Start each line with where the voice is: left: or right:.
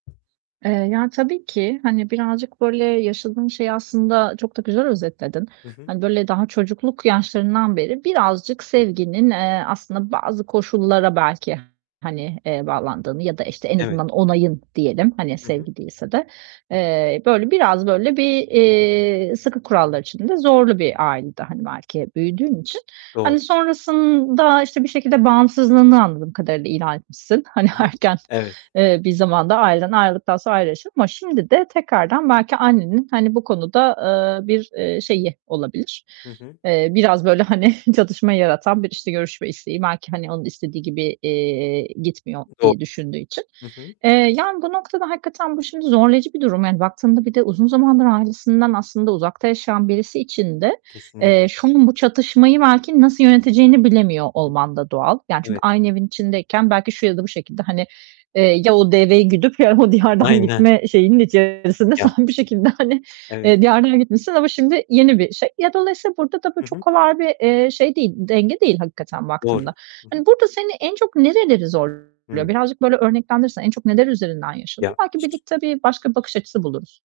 right: Eee, yani tabii ki. Hani, birazcık, böyle, yaşadığın şeyi aslında çok da güzel özetledin.
left: I hı.
right: Hani, böyle, daha çocukluk yaşlarından beri birazcık sevginin, eee, aslında bazı koşullara belki, hani, eee, bağlandığını -ya da, işte, en
left: Evet.
right: azından onayın diyelim, hani,
left: Hı hı.
right: sevgi değilse de eee, böyle, biraz, böyle, bir, eee, sıkı kurallar içinde zorlu bir ailede, hani, belki büyüdüğün içini,
left: Doğru.
right: hani, sonrasında, işte, bir şekilde bağımsızlığını anladığım kadarıyla ilan etmişsin. Hani,
left: Hı hı.
right: erken,
left: Evet.
right: eee, bir zamanda ailenden ayrıldıktan sonra ayrı yaşıyordun ama şimdi de tekrardan belki annenin, hani, bu konuda, eee, bir, eee, şeyi olabilir.
left: Hı hı.
right: Eee, biraz, böyle, hani, çatışma yaratan bir, işte, görüşme isteği. Belki, hani, onun istediği gibi, eee, gitmiyor
left: Doğ
right: diye düşündüğü için.
left: Hı hı.
right: Eee, yani, bu noktada hakikaten bu şimdi zorlayıcı bir durum. Yani, baktığında, bir de uzun zamandır ailesinden aslında uzakta yaşayan birisi için de,
left: Kesinlik
right: eee, [unintelligible] bu çatışmayı belki nasıl yöneteceğini bilemiyor
left: Hı hı.
right: olman da doğal. Yani, çünkü
left: Evet.
right: aynı evin içindeyken belki şu ya da bu şekilde, hani, eee, "Ya o deveyi güdüp ya o diyardan
left: Aynen.
right: gitme" şeyinin içerisinde sen
left: Ya
right: bir şekilde, hani,
left: Evet.
right: eee, diyardan gitmişsin ama şimdi yeni bir şey. Ya, dolayısıyla burada da bu
left: Hı
right: çok
left: hı.
right: kolay bir, eee, şey değil, denge değil hakikaten baktığında.
left: Doğru. Hı hı.
right: Hani, burada seni en çok nereleri zorluyor?
left: Hıı.
right: Birazcık böyle örneklendirirsen en çok neler üzerinden yaşanıyor?
left: Ya
right: Belki
left: Ş
right: birlikte bir başka bakış açısı buluruz.